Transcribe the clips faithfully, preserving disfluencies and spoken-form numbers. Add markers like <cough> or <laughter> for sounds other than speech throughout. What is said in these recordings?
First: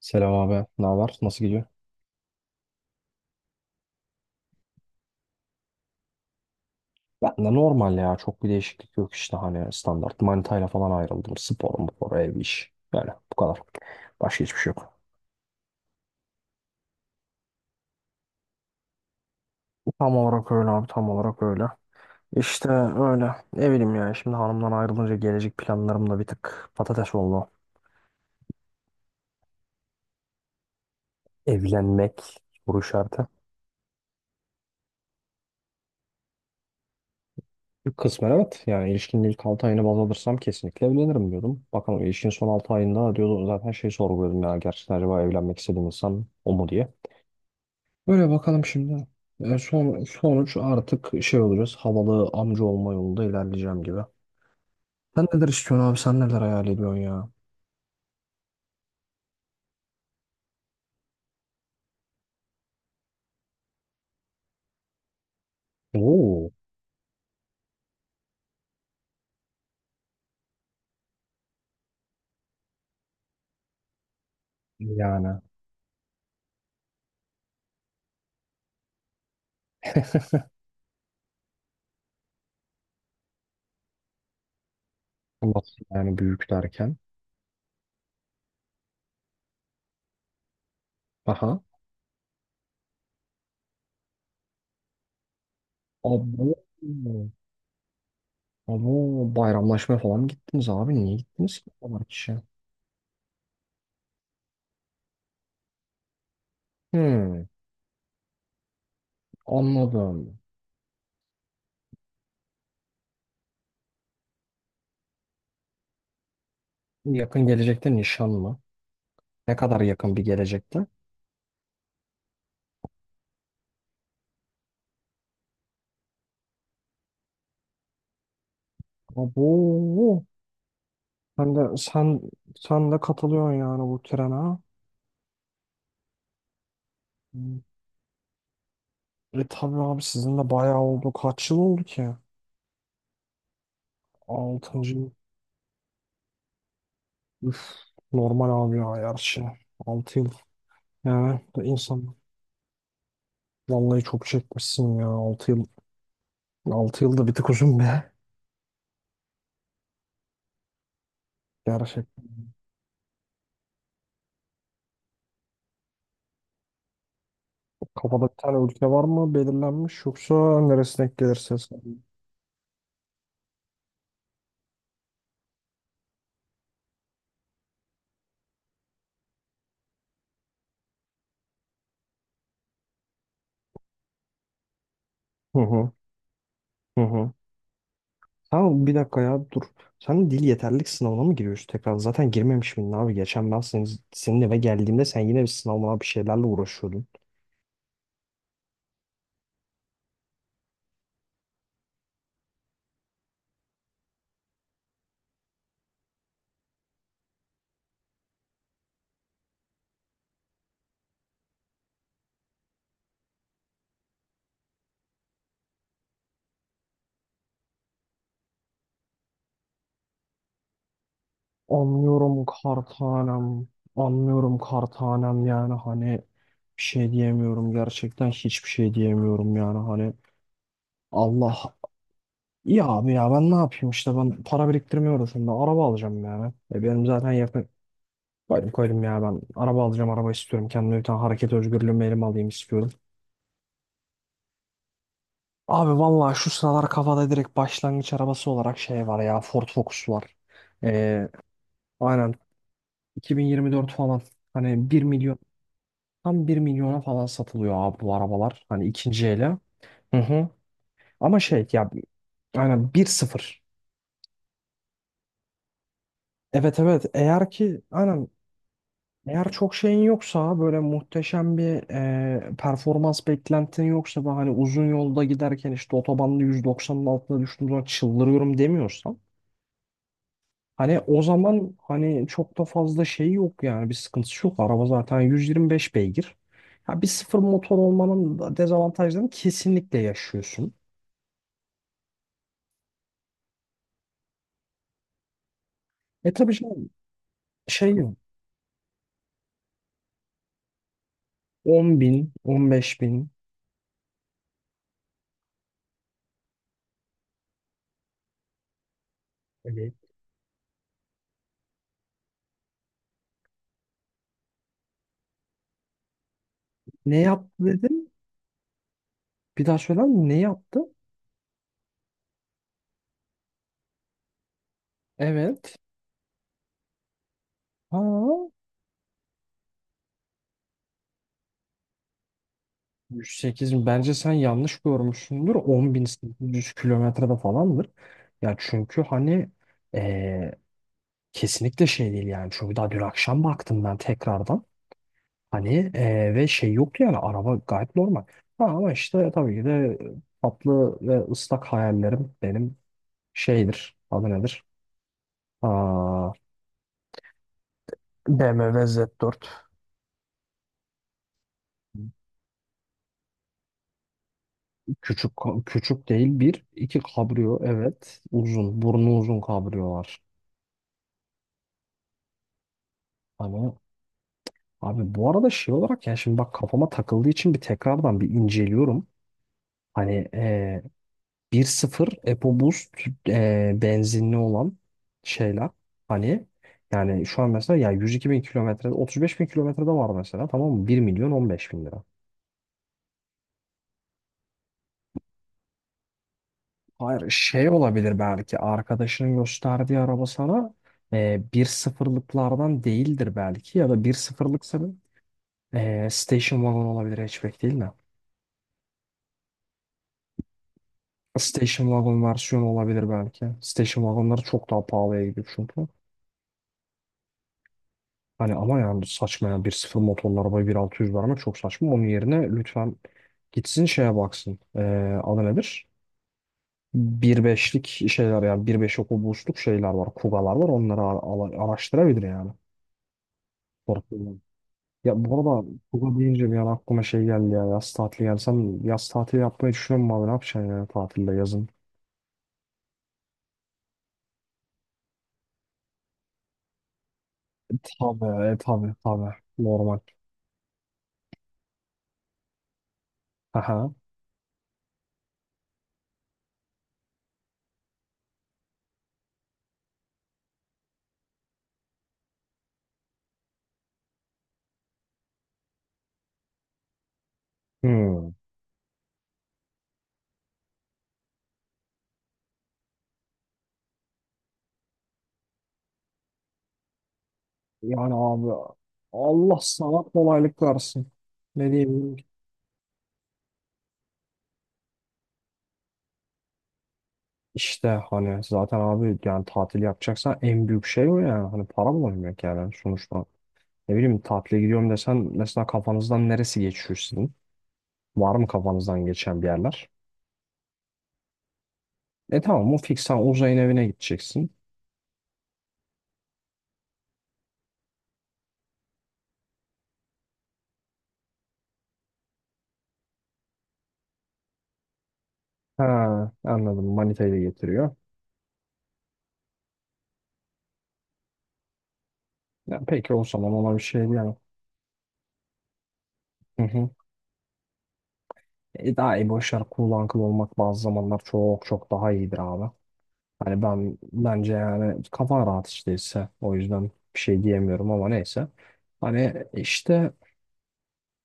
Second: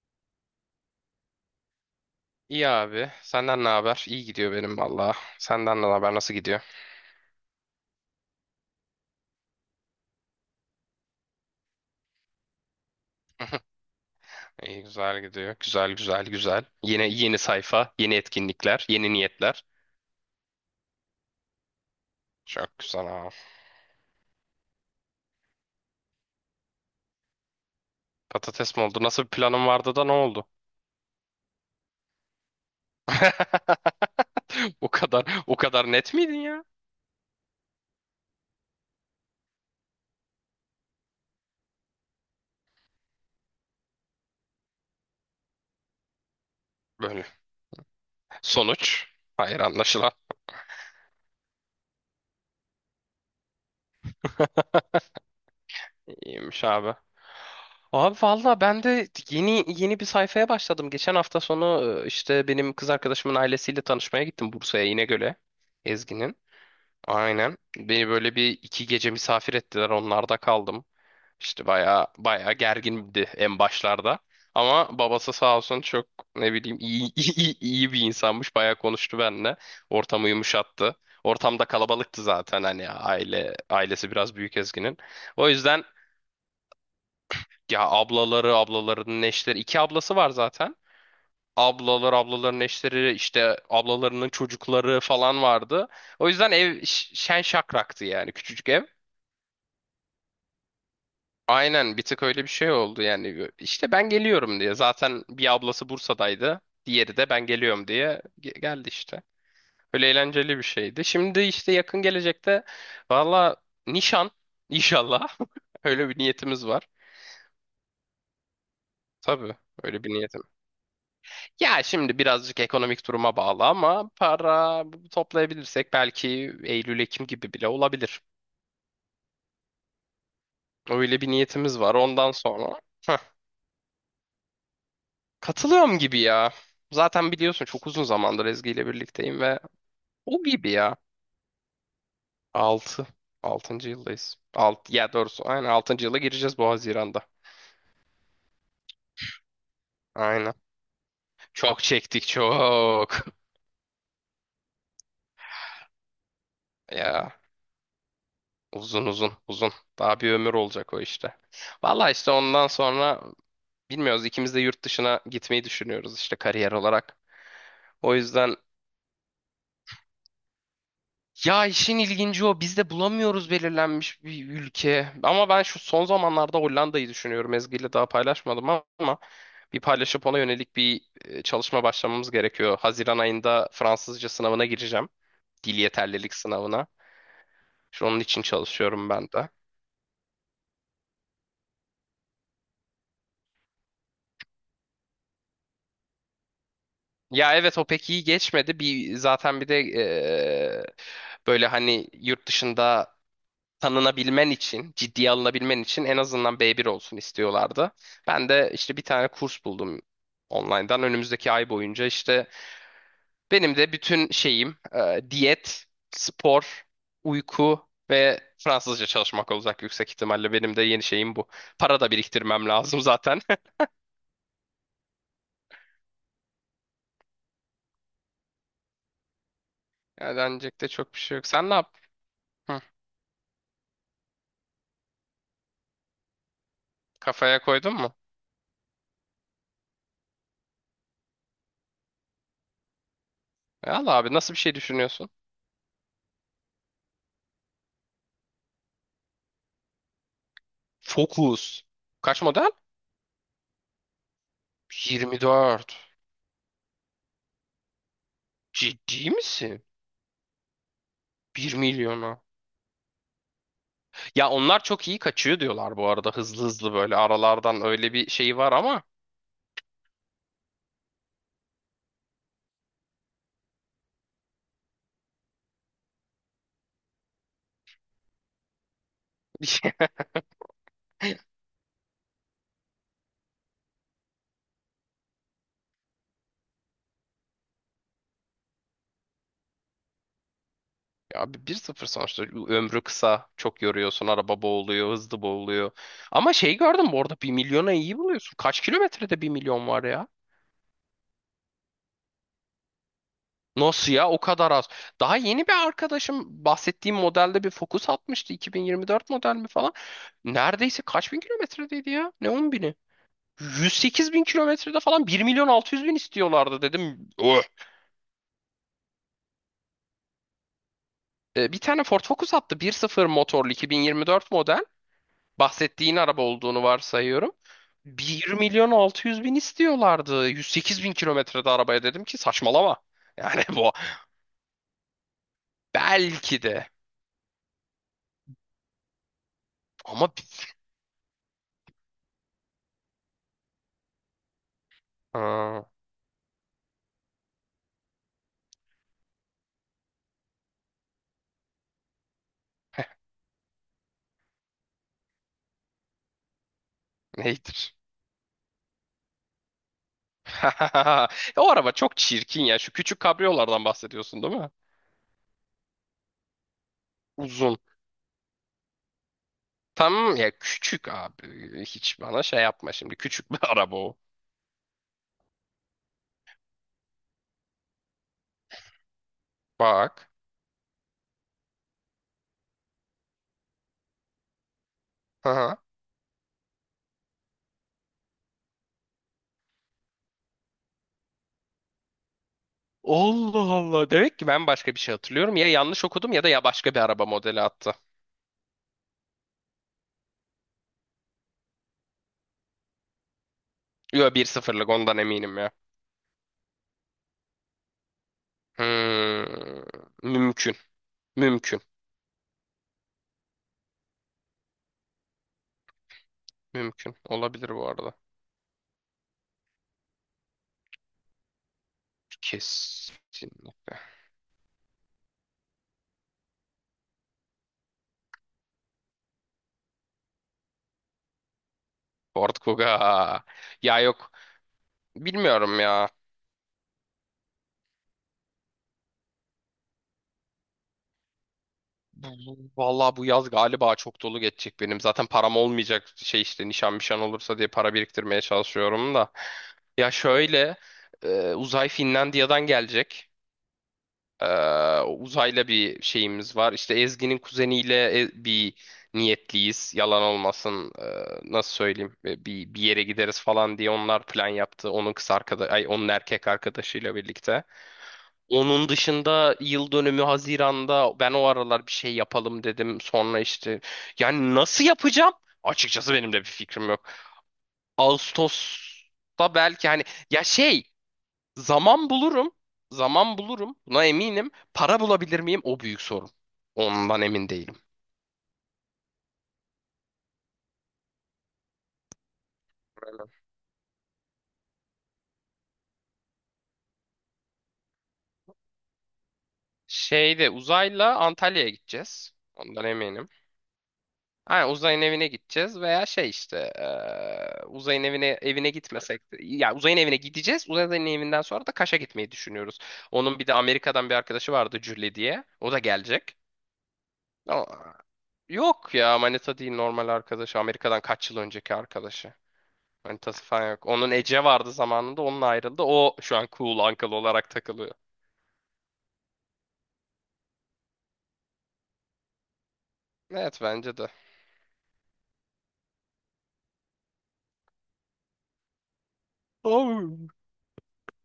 Selam abi. Ne var? Nasıl gidiyor? İyi abi. Senden ne haber? İyi gidiyor benim valla. Senden ne haber? Nasıl gidiyor? Ben de normal ya. Çok bir değişiklik yok işte hani standart. Manitayla falan ayrıldım. Spor, spor, ev, iş. Yani bu kadar. <laughs> Başka hiçbir şey İyi yok. güzel gidiyor. Güzel güzel güzel. Yeni yeni sayfa, yeni etkinlikler, yeni niyetler. Tam olarak öyle abi. Tam olarak öyle. İşte Çok güzel abi. öyle. Ne bileyim ya. Şimdi hanımdan ayrılınca gelecek planlarım da bir tık patates oldu. Patates mi oldu? Nasıl bir planın vardı da ne oldu? Evlenmek soru işareti. <laughs> O kadar o kadar net miydin ya? Kısmen evet. Yani ilişkinin ilk altı ayını baz alırsam kesinlikle evlenirim diyordum. Bakalım ilişkinin son altı ayında diyordu zaten şey sorguluyordum ya. Gerçekten acaba evlenmek istediğim insan o mu diye. Böyle. Böyle bakalım Sonuç. şimdi. E, Hayır son, anlaşılan. sonuç artık şey olacağız. Havalı amca olma yolunda ilerleyeceğim gibi. Sen neler istiyorsun abi? Sen neler İyiymiş hayal abi. ediyorsun ya? Abi valla ben de yeni yeni bir sayfaya başladım. Geçen hafta sonu e, işte benim kız arkadaşımın ailesiyle tanışmaya gittim Bursa'ya İnegöl'e. Ezgi'nin. Oo. Aynen. Beni böyle bir iki gece misafir ettiler. Onlarda kaldım. İşte bayağı bayağı gergindi en başlarda. Ama Yani babası sağ olsun çok ne bileyim iyi, <laughs> iyi, iyi bir insanmış. Bayağı konuştu benimle. Ortamı yumuşattı. Ortamda kalabalıktı zaten hani aile ailesi biraz büyük Ezgi'nin. O nasıl yüzden yani büyük derken? ya ablaları, ablalarının eşleri, iki ablası var zaten. Aha. Ablalar, ablaların eşleri, işte ablalarının çocukları falan vardı. Abo. O yüzden ev ş- şen şakraktı yani küçücük ev. Abo. Bayramlaşma falan mı gittiniz abi? Niye gittiniz ki bu Aynen bir kadar tık kişi? öyle bir şey oldu yani işte ben geliyorum diye zaten bir ablası Bursa'daydı diğeri de Hmm, ben geliyorum diye ge- geldi işte öyle anladım. eğlenceli bir şeydi. Şimdi işte yakın gelecekte valla nişan inşallah <laughs> öyle bir niyetimiz var. Yakın gelecekte nişan mı? Ne Tabii kadar öyle bir yakın bir niyetim. gelecekte? Ya şimdi birazcık ekonomik duruma bağlı ama para toplayabilirsek belki Eylül Ekim gibi bile olabilir. Abo. Öyle bir Sen de, niyetimiz var sen, ondan sonra. sen de <laughs> katılıyorsun yani bu trene ha? Katılıyorum gibi ya. Zaten biliyorsun çok uzun zamandır Ezgi ile birlikteyim E ve tabii abi sizin o de gibi bayağı ya. oldu. Kaç yıl oldu ki? Altı. altıncı yıldayız. Alt, altıncı yıl. ya doğrusu aynen altıncı yıla gireceğiz bu Haziran'da. Üf, normal abi ya her şey. altı yıl. Aynen. Yani bu Çok insan çektik çok. <laughs> vallahi çok çekmişsin ya altı yıl. Altı yıl da bir Ya tık uzun be. uzun uzun uzun. Daha bir ömür olacak o işte. Gerçek. Valla işte ondan sonra bilmiyoruz, ikimiz de yurt dışına gitmeyi düşünüyoruz işte kariyer olarak. O Kafada bir yüzden tane ülke var mı belirlenmiş yoksa neresine denk gelirse. ya işin sen- ilginci o. Biz de bulamıyoruz belirlenmiş bir ülke. Ama ben şu son zamanlarda Hollanda'yı düşünüyorum. Ezgi ile daha paylaşmadım ama bir paylaşıp ona yönelik bir e, çalışma başlamamız gerekiyor. Haziran ayında Fransızca sınavına gireceğim. Hı Dil hı. yeterlilik sınavına. Hı hı. Şu onun için Sen bir çalışıyorum dakika ben de. ya dur. Sen dil yeterlilik sınavına mı giriyorsun tekrar? Zaten girmemiş miydin abi? Geçen ben senin, senin eve geldiğimde sen yine bir sınavına bir şeylerle uğraşıyordun. Ya evet o pek iyi geçmedi. Bir zaten bir de e, böyle hani yurt dışında tanınabilmen için, ciddiye alınabilmen için en azından B bir olsun istiyorlardı. Ben de işte bir tane kurs buldum online'dan. Önümüzdeki ay boyunca işte benim de bütün şeyim e, diyet, spor, uyku ve Fransızca çalışmak olacak yüksek ihtimalle. Benim de yeni şeyim bu. Para da Anlıyorum biriktirmem lazım zaten. kartanem. <laughs> Anlıyorum kartanem yani hani bir şey diyemiyorum gerçekten hiçbir şey diyemiyorum yani hani. Yani denecek de çok bir şey yok. Allah Sen ne yap? Hı, ya abi ya ben ne yapayım işte, ben para biriktirmiyorum şimdi, araba alacağım yani. E benim zaten kafaya yakın. koydun mu? Koydum, koydum ya, ben araba alacağım, araba istiyorum kendime bir tane, hareket özgürlüğümü elime alayım istiyorum. E, al abi, nasıl bir şey düşünüyorsun? Abi vallahi şu sıralar kafada direkt başlangıç arabası olarak şey var ya, Ford Focus var. E, Focus. aynen Kaç model? iki bin yirmi dört falan, hani bir milyon. yirmi dört. Tam bir milyona falan satılıyor abi bu arabalar. Hani ikinci Ciddi ele. misin? Hı hı. Ama şey Bir ya, milyonu. aynen bir sıfır. Ya onlar çok iyi kaçıyor diyorlar bu arada. Hızlı Evet, hızlı evet, böyle eğer ki aralardan öyle aynen, bir şey var ama. eğer çok şeyin yoksa, böyle muhteşem bir e, performans beklentin yoksa ve hani uzun yolda giderken işte otobanda yüz doksanın altına düştüğüm zaman çıldırıyorum demiyorsan, <laughs> hani o zaman, hani çok da fazla şey yok yani, bir sıkıntısı yok. Araba zaten yüz yirmi beş beygir. Ya bir sıfır motor olmanın da dezavantajlarını kesinlikle yaşıyorsun. Abi bir sıfır sonuçta ömrü kısa. Çok yoruyorsun. Araba boğuluyor. Hızlı boğuluyor. E Ama Tabii şey, şey gördüm bu arada bir şey milyona yok. iyi buluyorsun. Kaç kilometrede bir milyon var ya? on bin, on beş bin. Nasıl ya? O kadar az. Daha yeni bir arkadaşım bahsettiğim modelde bir Focus atmıştı. iki bin yirmi dört model mi falan. Evet. Neredeyse kaç bin kilometredeydi ya? Ne on bini? yüz sekiz bin kilometrede falan bir milyon altı yüz bin istiyorlardı Ne dedim. yaptı dedin? Bir daha söyler misin? Ne yaptı? E, bir tane Ford Focus attı. Bir sıfır motorlu iki bin yirmi dört model. Evet. Bahsettiğin araba olduğunu varsayıyorum. Ha, Bir milyon altı yüz bin istiyorlardı. yüz sekiz bin kilometrede arabaya dedim ki saçmalama. Yani yüz sekiz <laughs> bin. bu Bence sen yanlış görmüşsündür. belki on bin sekiz yüz de kilometrede falandır. Ya çünkü hani ama bi- eee, kesinlikle şey değil yani. Çünkü daha dün akşam baktım ben tekrardan. Hani aa, eee, ve şey yoktu yani, araba gayet normal. Ha, ama işte tabii ki de, tatlı ve ıslak hayallerim benim şeydir. Adı nedir? Aa, neydir? B M W Z dört. <laughs> O araba çok çirkin ya. Şu küçük kabriyolardan bahsediyorsun değil mi? Küçük ka- küçük değil, bir iki kabrio, Uzun. evet, uzun burnu uzun kabriyolar. Tamam ya küçük abi. Hiç bana şey yapma şimdi. Küçük bir <laughs> Hani araba o. abi bu arada şey olarak, yani şimdi bak kafama takıldığı için bir tekrardan bir inceliyorum. Hani Bak. e, bir sıfır EcoBoost e, benzinli olan şeyler, <laughs> hani yani şu an mesela ya yüz iki bin kilometre, otuz beş bin kilometrede var mesela, tamam mı, bir milyon on beş bin lira. Allah Allah. Demek ki ben başka bir şey hatırlıyorum. Ya yanlış okudum ya da ya başka bir araba Hayır modeli şey attı. olabilir, belki arkadaşının gösterdiği araba sana e, bir sıfırlıklardan değildir, belki ya da bir Yo bir sıfırlıksa bir, 0lık ondan eminim ya. e, station wagon olabilir, hatchback değil mi? Hmm, mümkün. Mümkün. Station wagon versiyonu olabilir belki. Station wagonları çok daha pahalıya gidiyor çünkü. Mümkün. Olabilir bu arada. Hani ama yani saçma, yani bir sıfır motorlu arabaya bin altı yüz vermek çok saçma. Onun yerine lütfen gitsin Kesinlikle. şeye baksın. E, adı nedir? bir nokta beşlik şeyler yani, bir nokta beş oku boşluk şeyler var. Kugalar var, onları ara- ara- araştırabilir yani. Ford Kuga. Ya yok. Ya bu arada Bilmiyorum ya. Kuba deyince bir an aklıma şey geldi ya, yaz tatili geldi. Sen yaz tatili yapmayı düşünüyor musun abi? Ne yapacaksın yani tatilde yazın? Bu- bu- Vallahi bu yaz galiba çok dolu geçecek benim. Zaten param olmayacak, şey işte nişan nişan olursa diye para biriktirmeye Tabii, e, tabii, çalışıyorum da. tabii. Normal. Ya şöyle e, uzay Finlandiya'dan gelecek. Aha. Ee, uzayla bir şeyimiz var. İşte Ezgi'nin kuzeniyle e- bir niyetliyiz. Yalan olmasın. ee, nasıl söyleyeyim? Ee, bir bir yere gideriz falan diye onlar plan yaptı. Onun kız arkadaş, ay onun erkek arkadaşıyla birlikte. Hmm. Onun dışında yıl dönümü Haziran'da, ben o aralar bir şey yapalım dedim. Sonra işte yani nasıl yapacağım? Açıkçası benim de bir fikrim yok. Yani abi, Ağustos'ta Allah belki sana hani ya kolaylık şey. versin. Ne Zaman diyeyim ki? bulurum. Zaman bulurum. Buna eminim. Para bulabilir miyim? O büyük sorun. Ondan emin değilim. İşte hani zaten abi, yani tatil yapacaksan en büyük şey o yani. Hani para bulabilmek yani sonuçta. Aynen. Ne bileyim, tatile gidiyorum desen mesela, kafanızdan neresi geçiyor sizin? Var mı kafanızdan geçen bir yerler? Şeyde uzayla Antalya'ya gideceğiz. E tamam, o Ondan fix, sen eminim. uzayın evine gideceksin. Ha, uzayın evine gideceğiz veya şey işte eee, uzayın evine evine gitmesek de, ya uzayın evine gideceğiz. Uzayın evinden sonra da Kaş'a gitmeyi düşünüyoruz. Onun bir de Amerika'dan bir arkadaşı vardı Julie diye. O da Ha, gelecek. anladım. Manitayı da Ama- getiriyor. yok ya, Manita değil, normal arkadaşı. Amerika'dan kaç yıl önceki arkadaşı. Ya, peki o Manitası zaman falan ona bir yok. şey Onun diyemem. Ece vardı zamanında, onun ayrıldı. O şu an Hı cool hı. uncle olarak takılıyor. E, daha iyi, boşver, cool uncle olmak bazı zamanlar çok çok daha iyidir abi. Evet Hani bence ben de. bence yani, kafan rahat işteyse o yüzden bir şey diyemiyorum, ama neyse. Hani işte Oğlum.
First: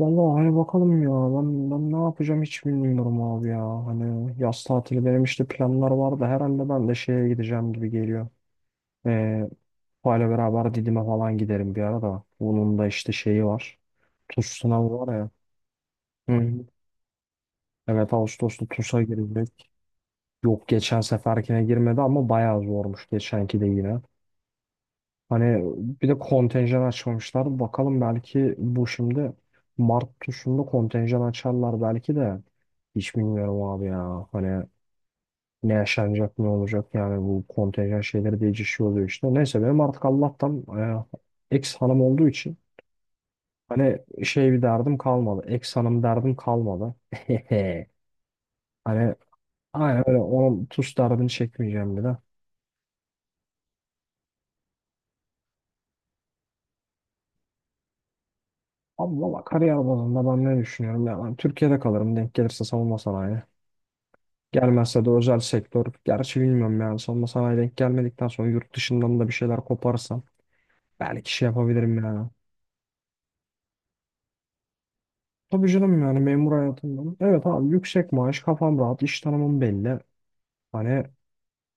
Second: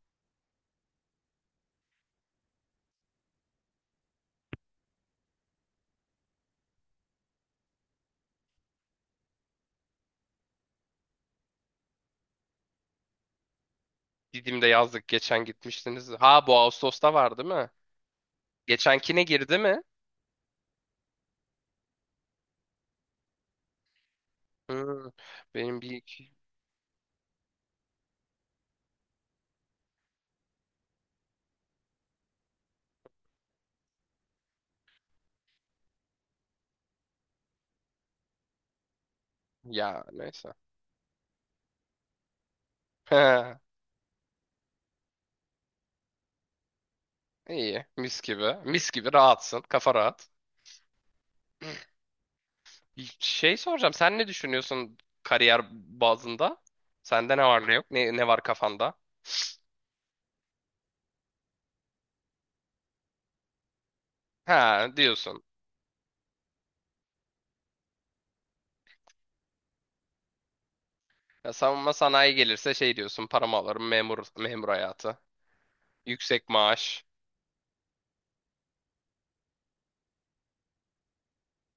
vallahi hani bakalım ya, ben, ben ne yapacağım hiç bilmiyorum abi ya. Hani yaz tatili benim, işte planlar vardı herhalde, ben de şeye gideceğim gibi geliyor. E, Tufayla beraber Didim'e falan giderim bir ara da. Bunun da işte şeyi var. TUS Didim'de sınavı yazdık var ya. geçen gitmiştiniz. Hı Ha, hı. bu Ağustos'ta var değil mi? Evet, Ağustos'ta TUS'a Geçenkine girdi girecek. mi? Yok, geçen seferkine girmedi ama bayağı zormuş geçenki de yine. Hmm, Hani benim bir bir de iki... kontenjan açmamışlar. Bakalım, belki bu şimdi Mart TUS'unda kontenjan açarlar belki de. Hiç bilmiyorum abi ya. Hani ne yaşanacak ne olacak yani, bu kontenjan şeyleri değişiyor oluyor işte. Neyse, benim artık Ya neyse. Allah'tan e, ex hanım olduğu için, <laughs> hani şey, bir derdim kalmadı. Ex hanım derdim kalmadı. <laughs> İyi mis gibi. Mis gibi Hani rahatsın. Kafa aynen öyle, rahat. onun tuz derdini çekmeyeceğim bir de. Şey soracağım, sen ne düşünüyorsun kariyer bazında? Sende ne var ne yok? Ne, ne var kafanda? Ama valla kariyer bazında ben ne düşünüyorum ya. Ben Türkiye'de kalırım, denk gelirse savunma sanayi. Ha Gelmezse de özel diyorsun. sektör. Gerçi bilmiyorum yani, savunma sanayi denk gelmedikten sonra yurt dışından da bir şeyler koparsam. Belki şey Ya savunma yapabilirim yani. sanayi gelirse şey diyorsun, paramı alırım, memur memur hayatı. Tabii canım, yani Yüksek memur maaş. hayatından. Evet abi, yüksek maaş, kafam rahat, iş tanımım belli. Hani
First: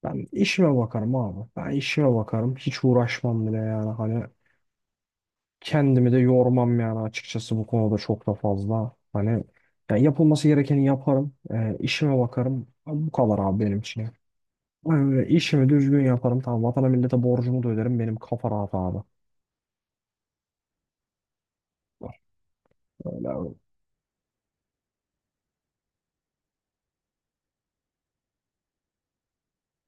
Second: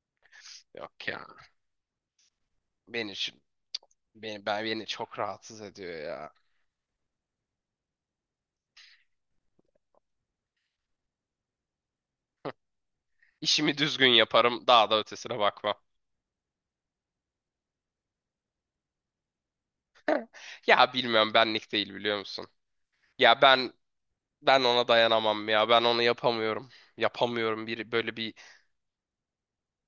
ben işime Yok bakarım ya. abi. Ben işime bakarım. Hiç Beni şu- uğraşmam bile yani. Hani beni ben beni çok rahatsız ediyor kendimi de ya. yormam yani, açıkçası bu konuda çok da fazla. Hani, ya, yapılması gerekeni yaparım. E, işime bakarım. Bu kadar abi İşimi benim için düzgün ya. yaparım. Daha da E, ötesine işimi bakmam. düzgün yaparım. Tamam, vatana millete borcumu da öderim. Benim kafa rahat abi. Ya bilmiyorum, benlik değil biliyor musun? Öyle Ya abi. ben ben ona dayanamam ya. Ben onu yapamıyorum. Yapamıyorum. Bir böyle bir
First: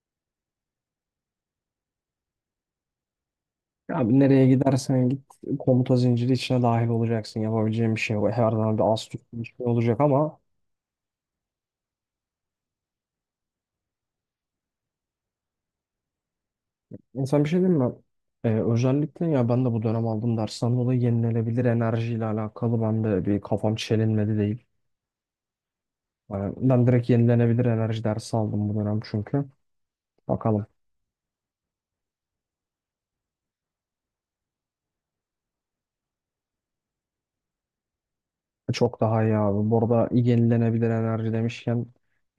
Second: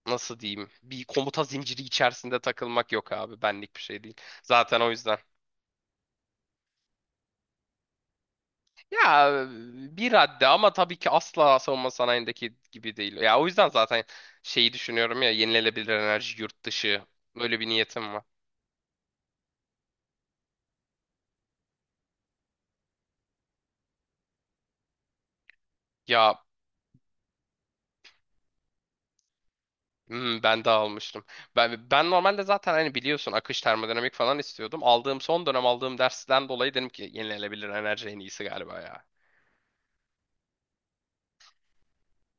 nasıl diyeyim? Bir komuta zinciri içerisinde takılmak yok abi. Benlik bir şey Abi değil. nereye Zaten o gidersen yüzden git komuta zinciri içine dahil olacaksın. Yapabileceğin bir şey yok. Her zaman bir az tut ya bir şey olacak, bir ama haddi ama tabii ki asla savunma sanayindeki gibi değil. Ya o yüzden zaten şeyi düşünüyorum, ya yenilenebilir enerji yurt dışı, insan bir şey böyle bir değil mi? niyetim var. E, özellikle, ya ben de bu dönem aldım dersten dolayı yenilenebilir enerjiyle alakalı ben de bir kafam çelinmedi değil. Ya Yani ben direkt yenilenebilir enerji dersi aldım bu dönem çünkü. hmm, ben Bakalım. de almıştım. Ben, ben normalde zaten hani biliyorsun akış termodinamik falan istiyordum. Aldığım son dönem aldığım dersten dolayı dedim ki yenilenebilir enerji en iyisi galiba Çok ya. daha iyi abi. Bu arada yenilenebilir enerji demişken,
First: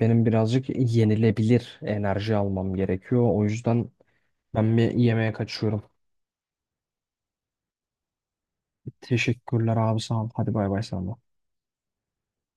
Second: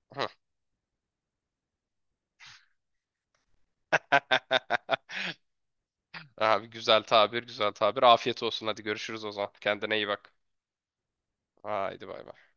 benim Hı. birazcık yenilebilir enerji almam gerekiyor. O yüzden ben bir <laughs> yemeğe kaçıyorum. Abi güzel tabir, güzel tabir. Afiyet olsun. Hadi görüşürüz o zaman. Teşekkürler Kendine abi, iyi sağ ol. bak. Hadi bay bay sana. Haydi bay bay.